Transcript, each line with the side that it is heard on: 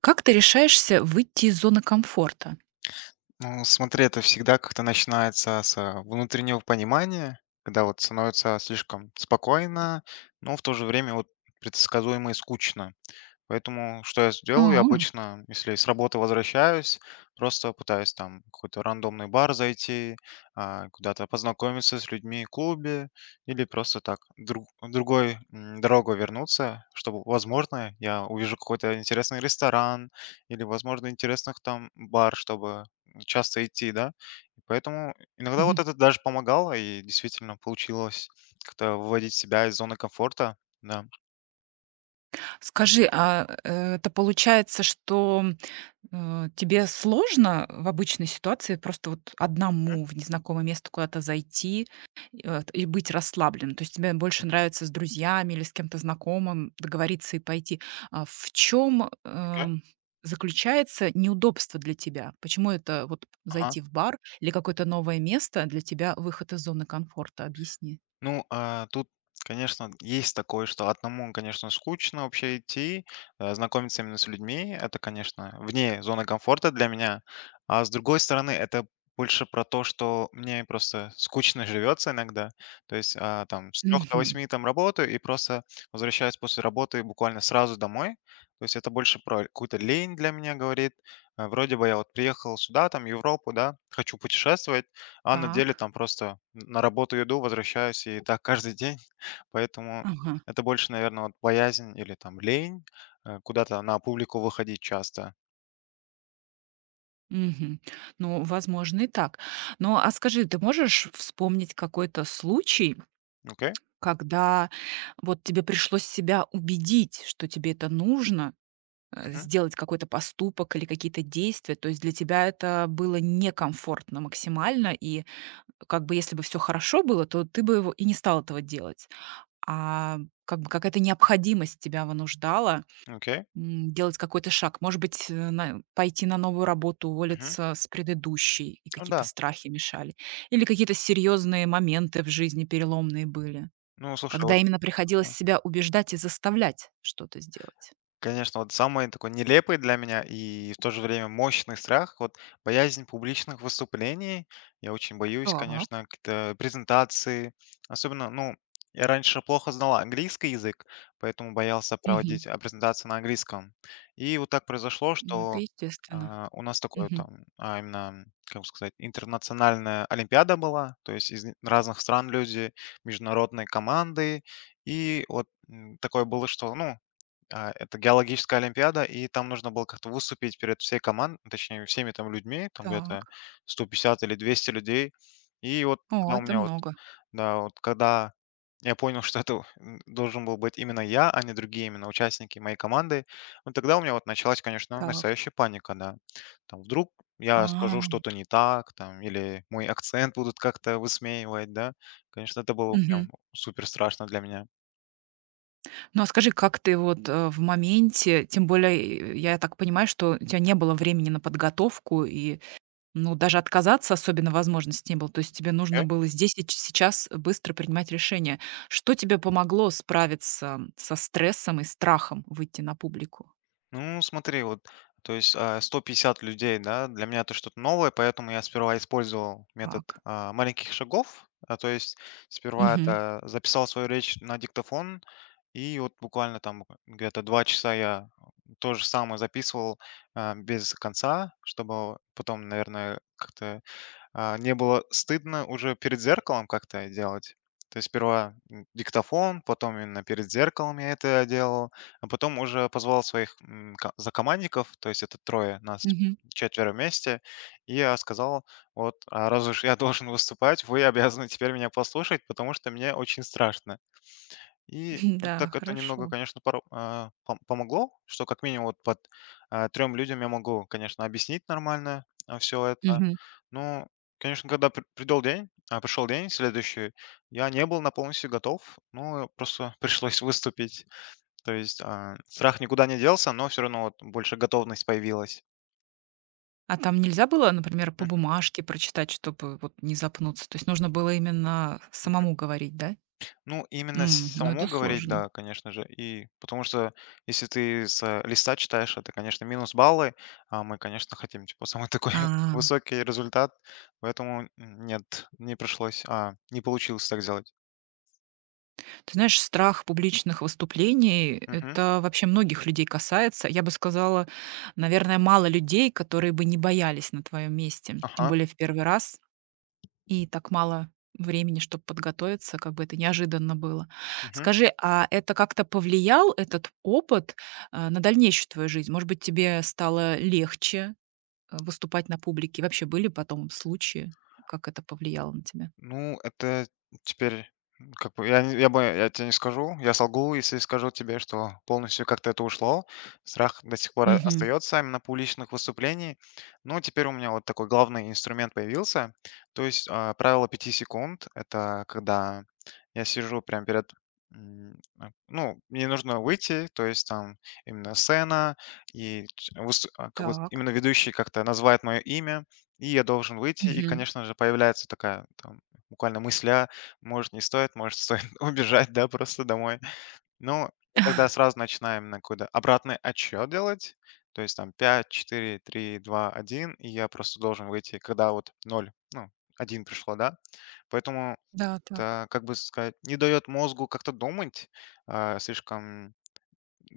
right: Как ты решаешься выйти из зоны комфорта?
left: Ну, смотри, это всегда как-то начинается с внутреннего понимания, когда вот становится слишком спокойно, но в то же время вот предсказуемо и скучно. Поэтому что я сделал, я
right: М.
left: обычно, если с работы возвращаюсь, просто пытаюсь там в какой-то рандомный бар зайти, куда-то познакомиться с людьми в клубе или просто так друг, другой дорогой вернуться, чтобы, возможно, я увижу какой-то интересный ресторан или, возможно, интересных там бар, чтобы часто идти, да. И поэтому иногда вот
right: Мгм.
left: это даже помогало, и действительно получилось как-то выводить себя из зоны комфорта, да.
right: Скажи, это получается, что, тебе сложно в обычной ситуации просто вот
left: Мгм,
right: одному в незнакомое место куда-то зайти, и быть расслабленным? То есть тебе больше нравится с друзьями или с кем-то знакомым договориться и пойти? А в чем
left: окей.
right: заключается неудобство для тебя? Почему это вот
left: Ага.
right: зайти в бар или какое-то новое место для тебя выход из зоны комфорта? Объясни.
left: Ну, тут, конечно, есть такое, что одному, конечно, скучно вообще идти, знакомиться именно с людьми. Это, конечно, вне зоны комфорта для меня. А с другой стороны, это больше про то, что мне просто скучно живется иногда. То есть там с 3 до
right: Мгм.
left: восьми там работаю и просто возвращаюсь после работы буквально сразу домой. То есть это больше про какую-то лень для меня говорит. Вроде бы я вот приехал сюда, там, Европу, да, хочу путешествовать, а на деле
right: Так.
left: там просто на работу иду, возвращаюсь, и так каждый день. Поэтому
right: Ага.
left: это больше, наверное, вот боязнь или там лень, куда-то на публику выходить часто.
right: Мгм. Ну, возможно, и так. Ну, а скажи, ты можешь вспомнить какой-то случай,
left: Окей.
right: когда вот тебе пришлось себя убедить, что тебе это нужно,
left: Мгм.
right: сделать какой-то поступок или какие-то действия? То есть для тебя это было некомфортно максимально, и как бы если бы все хорошо было, то ты бы его и не стал этого делать. А как бы какая-то необходимость тебя вынуждала
left: Окей.
right: Делать какой-то шаг. Может быть, на пойти на новую работу,
left: Мгм.
right: уволиться с предыдущей, и
left: Ну
right: какие-то
left: да.
right: страхи мешали. Или какие-то серьезные моменты в жизни переломные были,
left: Ну, слушай,
right: когда
left: вот
right: именно
left: э,
right: приходилось себя убеждать и заставлять что-то сделать.
left: конечно, вот самый такой нелепый для меня и в то же время мощный страх, вот боязнь публичных выступлений. Я очень боюсь, конечно,
right: Так.
left: какие-то презентации. Особенно, ну, я раньше плохо знал английский язык, поэтому боялся
right: Мгм.
left: проводить презентации на английском. И вот так произошло,
right: Ну, это
left: что
right: естественно.
left: у нас такое
right: Мгм.
left: там, именно, как бы сказать, интернациональная олимпиада была, то есть из разных стран люди, международные команды. И вот такое было, что, ну, это геологическая олимпиада, и там нужно было как-то выступить перед всей командой, точнее, всеми там людьми, там где-то
right: Так.
left: 150 или 200 людей. И вот когда
right: О,
left: у
right: это
left: меня вот,
right: много.
left: да, вот когда я понял, что это, должен был быть именно я, а не другие именно участники моей команды, вот тогда у меня вот началась, конечно,
right: Так.
left: настоящая паника, да. Там вдруг я скажу
right: А,
left: что-то не так, там, или мой акцент будут как-то высмеивать, да. Конечно, это было
right: мгм.
left: прям супер страшно для меня.
right: Ну, а скажи, как ты вот, в моменте, тем более, я так понимаю, что у тебя не было времени на подготовку и ну, даже отказаться особенно возможности не было. То есть тебе нужно было здесь и сейчас быстро принимать решение. Что тебе помогло справиться со стрессом и страхом выйти на публику?
left: Ну, смотри, вот, то есть 150 людей, да, для меня это что-то новое, поэтому я сперва использовал метод
right: Так.
left: маленьких шагов, то есть сперва
right: Мгм.
left: это записал свою речь на диктофон, и вот буквально там где-то два часа я то же самое записывал без конца, чтобы потом, наверное, как-то не было стыдно уже перед зеркалом как-то делать. То есть сперва диктофон, потом именно перед зеркалом я это делал, а потом уже позвал своих закомандников, то есть это трое нас
right: Мгм.
left: четверо вместе, и я сказал, вот, раз уж я должен выступать, вы обязаны теперь меня послушать, потому что мне очень страшно. И
right: Да,
left: так это немного,
right: хорошо.
left: конечно, поро а, пом помогло, что как минимум вот 3 людям я могу, конечно, объяснить нормально, все это.
right: Мгм.
left: Но, конечно, когда придёл день, пришёл день следующий, я не был на полностью готов. Ну, просто пришлось выступить. То есть, страх никуда не делся, но все равно вот больше готовность появилась.
right: А там нельзя было, например, по бумажке прочитать, чтобы вот не запнуться? То есть нужно было именно самому говорить, да?
left: Ну, именно с
right: М, ну,
left: самому
right: это
left: говорить,
right: сложно.
left: да, конечно же. И потому что если ты с листа читаешь, это, конечно, минус баллы, а мы, конечно, хотим, типа, самый такой
right: А.
left: высокий результат, поэтому нет, не пришлось, не получилось так сделать.
right: Ты знаешь, страх публичных выступлений —
left: Мгм.
right: это вообще многих людей касается. Я бы сказала, наверное, мало людей, которые бы не боялись на твоем месте. Тем
left: Ага.
right: более в первый раз и так мало времени, чтобы подготовиться, как бы это неожиданно было.
left: Мгм.
right: Скажи, а это как-то повлиял, этот опыт, на дальнейшую твою жизнь? Может быть, тебе стало легче, выступать на публике? Вообще были потом случаи, как это повлияло на тебя?
left: Ну, это теперь, как бы я не я бы я тебе не скажу, я солгу, если скажу тебе, что полностью как-то это ушло. Страх до сих пор
right: Мгм.
left: остается именно публичных выступлений. Но теперь у меня вот такой главный инструмент появился. То есть, правило пяти секунд. Это когда я сижу прямо перед, ну, мне нужно выйти, то есть там именно сцена и как бы
right: Так.
left: именно ведущий как-то называет мое имя, и я должен выйти. И,
right: Мгм.
left: конечно же, появляется такая буквально мысля, может, не стоит, может, стоит убежать, да, просто домой. Ну, я тогда сразу начинаем на какой-то обратный отсчет делать. То есть там пять, четыре, три, два, один, и я просто должен выйти, когда вот ноль. Ну, один пришло, да. Поэтому
right: Да, так.
left: это, как бы сказать, не дает мозгу как-то думать, слишком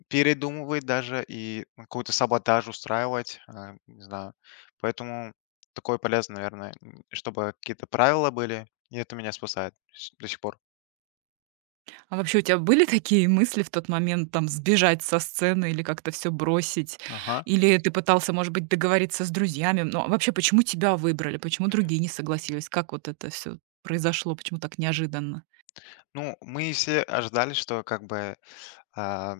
left: передумывать даже и какой-то саботаж устраивать, не знаю. Поэтому такое полезно, наверное, чтобы какие-то правила были, и это меня спасает до сих пор.
right: А вообще у тебя были такие мысли в тот момент, там, сбежать со сцены или как-то все бросить?
left: Ага.
right: Или ты пытался, может быть, договориться с друзьями? Ну, а вообще, почему тебя выбрали? Почему
left: Мгм.
right: другие не согласились? Как вот это все произошло? Почему так неожиданно?
left: Ну, мы все ожидали, что как бы А,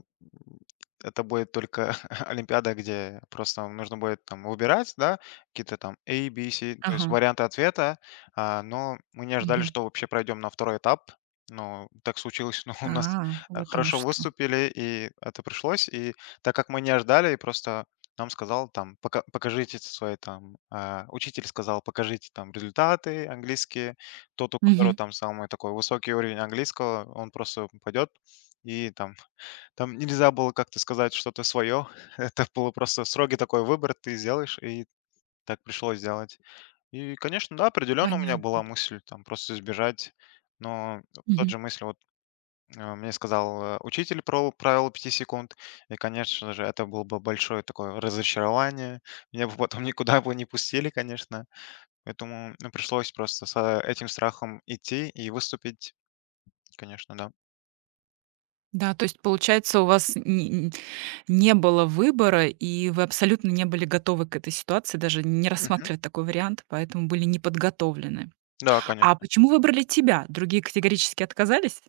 left: это будет только олимпиада, где просто вам нужно будет там выбирать, да, какие-то там A, B, C, то есть
right: Ага.
left: варианты ответа. Но мы не ожидали,
right: Мгм.
left: что вообще пройдем на второй этап. Но так случилось, но у
right: А,
left: нас
right: вот оно
left: хорошо
right: что.
left: выступили, и это пришлось. И так как мы не ожидали, просто нам сказал там: «Пока- покажите свои там, учитель сказал, покажите там результаты английские. Тот, у которого
right: Мгм.
left: там самый такой высокий уровень английского, он просто пойдет и там нельзя было как-то сказать что-то свое». Это было просто строгий такой выбор, ты сделаешь, и так пришлось делать. И, конечно, да, определенно у меня была
right: Понятно.
left: мысль там просто избежать, но в тот
right: Мгм.
left: же мысли вот мне сказал учитель про правило пяти секунд, и, конечно же, это было бы большое такое разочарование. Меня бы потом никуда бы не пустили, конечно. Поэтому ну, пришлось просто с этим страхом идти и выступить, конечно, да.
right: Да, то есть, получается, у вас не было выбора, и вы абсолютно не были готовы к этой ситуации, даже не
left: Мгм.
right: рассматривать такой вариант, поэтому были не подготовлены.
left: Да,
right: А
left: конечно.
right: почему выбрали тебя? Другие категорически отказались?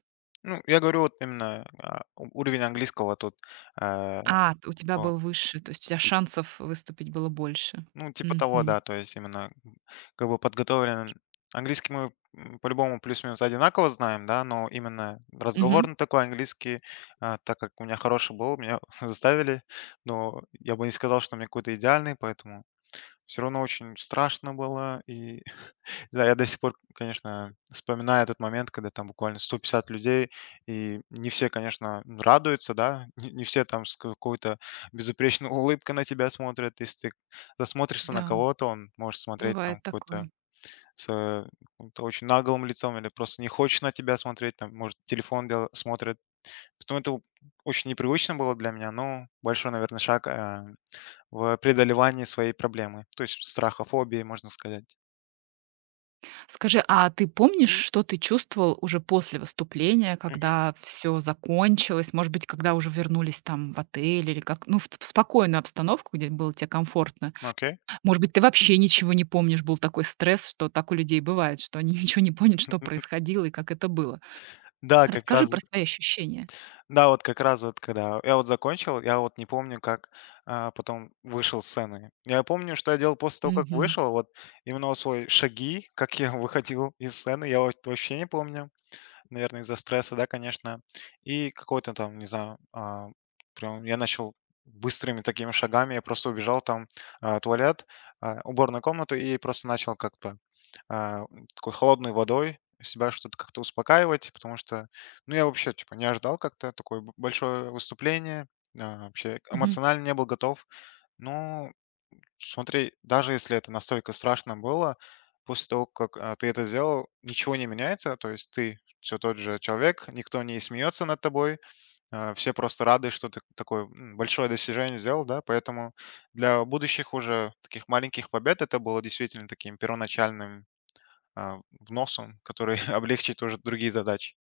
left: Ну, я говорю вот именно, а, у уровень английского тут, э,
right: А, т у тебя
left: о,
right: был выше, то есть у тебя шансов выступить было больше.
left: ну, типа того,
right: Мгм.
left: да, то есть именно, как бы подготовлен. Английский мы, по-любому плюс-минус одинаково знаем, да, но именно
right: Мгм.
left: разговорный такой английский, так как у меня хороший был, меня заставили, но я бы не сказал, что у меня какой-то идеальный, поэтому все равно очень страшно было. И да, я до сих пор, конечно, вспоминаю этот момент, когда там буквально 150 людей, и не все, конечно, радуются, да, не все там с какой-то безупречной улыбкой на тебя смотрят. Если ты засмотришься на
right: Да,
left: кого-то, он может смотреть там
right: бывает
left: какой-то
right: такое.
left: с, э, каким-то очень наглым лицом или просто не хочет на тебя смотреть, там, может, телефон дел смотрит. Поэтому это очень непривычно было для меня, но большой, наверное, шаг, в преодолевании своей проблемы, то есть страха, фобии, можно сказать.
right: Скажи, а ты помнишь, что ты чувствовал уже после выступления,
left: Мгм.
right: когда все закончилось? Может быть, когда уже вернулись там в отель или как? Ну, в т в спокойную обстановку, где было тебе комфортно.
left: Окей.
right: Может быть, ты вообще ничего не помнишь, был такой стресс, что так у людей бывает, что они ничего не помнят, что происходило и как это было.
left: Да, как
right: Расскажи
left: раз,
right: про свои ощущения.
left: да, вот как раз вот когда я вот закончил, я вот не помню, как, потом вышел с сцены. Я помню, что я делал после того, как
right: Мгм.
left: вышел, вот именно вот свои шаги, как я выходил из сцены, я вот вообще не помню. Наверное, из-за стресса, да, конечно. И какой-то там, не знаю, прям я начал быстрыми такими шагами, я просто убежал там туалет, уборную комнату и просто начал как-то а, такой холодной водой себя что-то как-то успокаивать, потому что, ну, я вообще, типа, не ожидал как-то такое большое выступление, вообще
right: Мгм.
left: эмоционально не был готов. Но смотри, даже если это настолько страшно было, после того, как ты это сделал, ничего не меняется, то есть ты все тот же человек, никто не смеется над тобой, все просто рады, что ты такое большое достижение сделал, да, поэтому для будущих уже таких маленьких побед это было действительно таким первоначальным вносом, который облегчит уже другие задачи.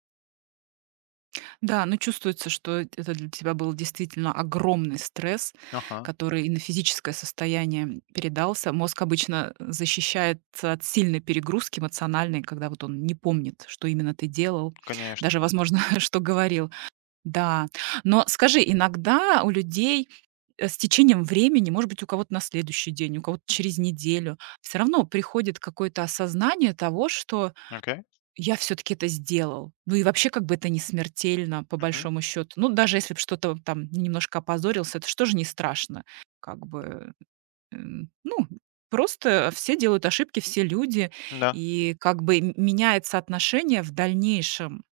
right: Да, ну чувствуется, что это для тебя был действительно огромный стресс,
left: Ага,
right: который и на физическое состояние передался. Мозг обычно защищается от сильной перегрузки эмоциональной, когда вот он не помнит, что именно ты делал,
left: конечно,
right: даже,
left: да.
right: возможно, что говорил. Да. Но скажи, иногда у людей, с течением времени, может быть, у кого-то на следующий день, у кого-то через неделю, все равно приходит какое-то осознание того, что
left: Окей,
right: я все таки это сделал. Ну и вообще, как бы это не смертельно, по
left: мгм,
right: большому счету. Ну, даже если б что-то вот там немножко опозорился, это что же не страшно. Как бы, ну, просто все делают ошибки, все люди,
left: да,
right: и как бы меняется отношение в дальнейшем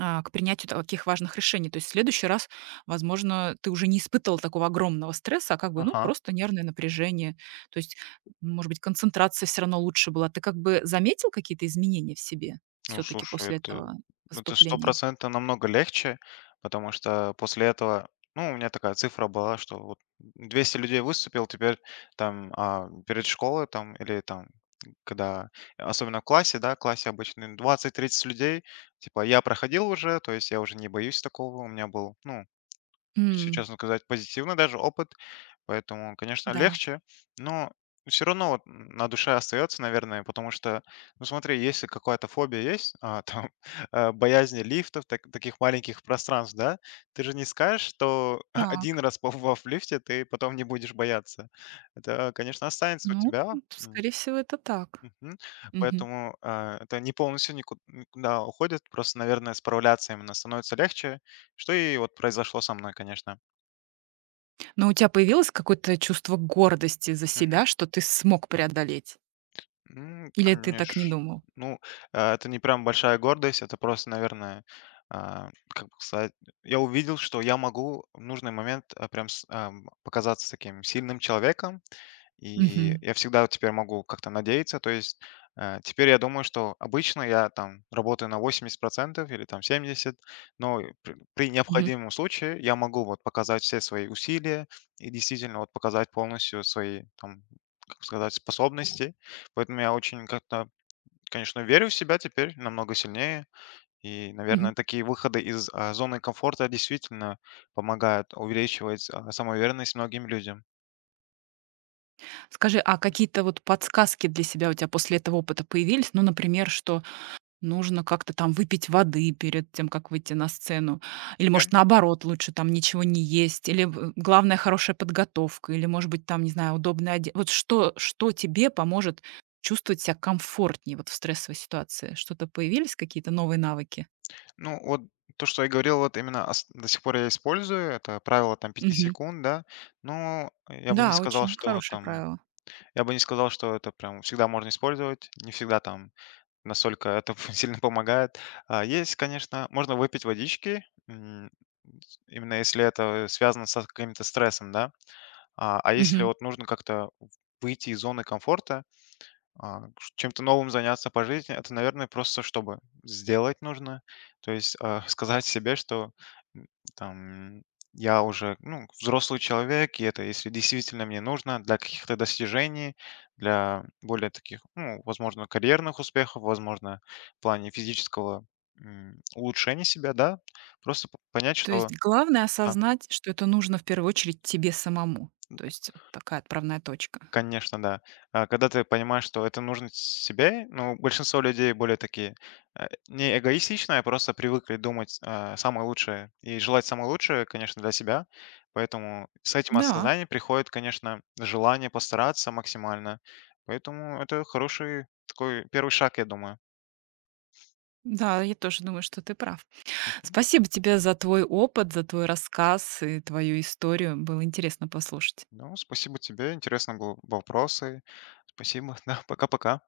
right: к принятию таких важных решений. То есть в следующий раз, возможно, ты уже не испытывал такого огромного стресса, а как бы, ну,
left: ага.
right: просто нервное напряжение. То есть, может быть, концентрация все равно лучше была. Ты как бы заметил какие-то изменения в себе
left: Ну,
right: все-таки
left: слушай,
right: после
left: это
right: этого
left: это
right: поступления?
left: стопроцентно намного легче, потому что после этого, ну, у меня такая цифра была, что вот 200 людей выступил, теперь там перед школой там или там когда, особенно в классе, да, в классе обычно 20-30 людей, типа я проходил уже, то есть я уже не боюсь такого, у меня был, ну, если
right: М,
left: честно сказать, позитивный даже опыт, поэтому, конечно,
right: да.
left: легче, но все равно вот на душе остается, наверное, потому что, ну смотри, если какая-то фобия есть, там, боязнь лифтов, таких маленьких пространств, да, ты же не скажешь, что один
right: Так.
left: раз побывав в лифте, ты потом не будешь бояться. Это, конечно, останется у
right: Ну,
left: тебя, м,
right: скорее всего, это так.
left: мгм.
right: Мгм.
left: Поэтому это не полностью никуда уходит, просто, наверное, справляться именно становится легче, что и вот произошло со мной, конечно.
right: Но у тебя появилось какое-то чувство гордости за себя, что ты смог преодолеть?
left: Ну,
right: Или ты так не
left: конечно.
right: думал?
left: Ну, это не прям большая гордость, это просто, наверное, как бы сказать, я увидел, что я могу в нужный момент прям показаться таким сильным человеком, и
right: Мгм.
left: я всегда теперь могу как-то надеяться. То есть теперь я думаю, что обычно я там работаю на 80% или там 70%, но при
right: Мгм.
left: необходимом случае я могу вот показать все свои усилия и действительно вот показать полностью свои там, как бы сказать, способности. Поэтому я очень как-то, конечно, верю в себя теперь намного сильнее. И,
right: Мгм.
left: наверное, такие выходы из зоны комфорта действительно помогают увеличивать самоуверенность многим людям.
right: Скажи, а какие-то вот подсказки для себя у тебя после этого опыта появились? Ну, например, что нужно как-то там выпить воды перед тем, как выйти на сцену. Или,
left: Окей.
right: может, наоборот, лучше там ничего не есть. Или в- главное хорошая подготовка. Или, может быть, там, не знаю, удобная одежда. Вот что, что тебе поможет чувствовать себя комфортнее вот в стрессовой ситуации? Что-то появились какие-то новые навыки?
left: Ну, вот то, что я говорил, вот именно до сих пор я использую, это правило там пяти
right: Мгм.
left: секунд, да, но я бы не
right: Да,
left: сказал,
right: очень
left: что
right: хорошее
left: там,
right: правило.
left: я бы не сказал, что это прям всегда можно использовать, не всегда там насколько это сильно помогает. Есть, конечно, можно выпить водички, м, с именно если это связано с каким-то стрессом, да. А если вот нужно как-то выйти из зоны комфорта, а, ш чем-то новым заняться по жизни — это, наверное, просто чтобы сделать нужно. То есть, сказать себе, что, м, там, я уже, ну, взрослый человек, и это если действительно мне нужно для каких-то достижений, для более таких, ну, возможно, карьерных успехов, возможно, в плане физического, улучшения себя, да. Просто п понять,
right: То
left: что,
right: есть главное
left: да.
right: осознать, что это нужно в первую очередь тебе самому. То есть вот такая отправная точка.
left: Конечно, да. Когда ты понимаешь, что это нужно себе, ну, большинство людей более такие, не эгоистичные, а просто привыкли думать, самое лучшее и желать самое лучшее, конечно, для себя. Поэтому с этим
right: Да,
left: осознанием приходит, конечно, желание постараться максимально. Поэтому это хороший такой первый шаг, я думаю.
right: да, я тоже думаю, что ты прав. Спасибо тебе за твой опыт, за твой рассказ и твою историю. Было интересно послушать.
left: Ну, спасибо тебе, интересно было вопросы. Спасибо, да, пока-пока.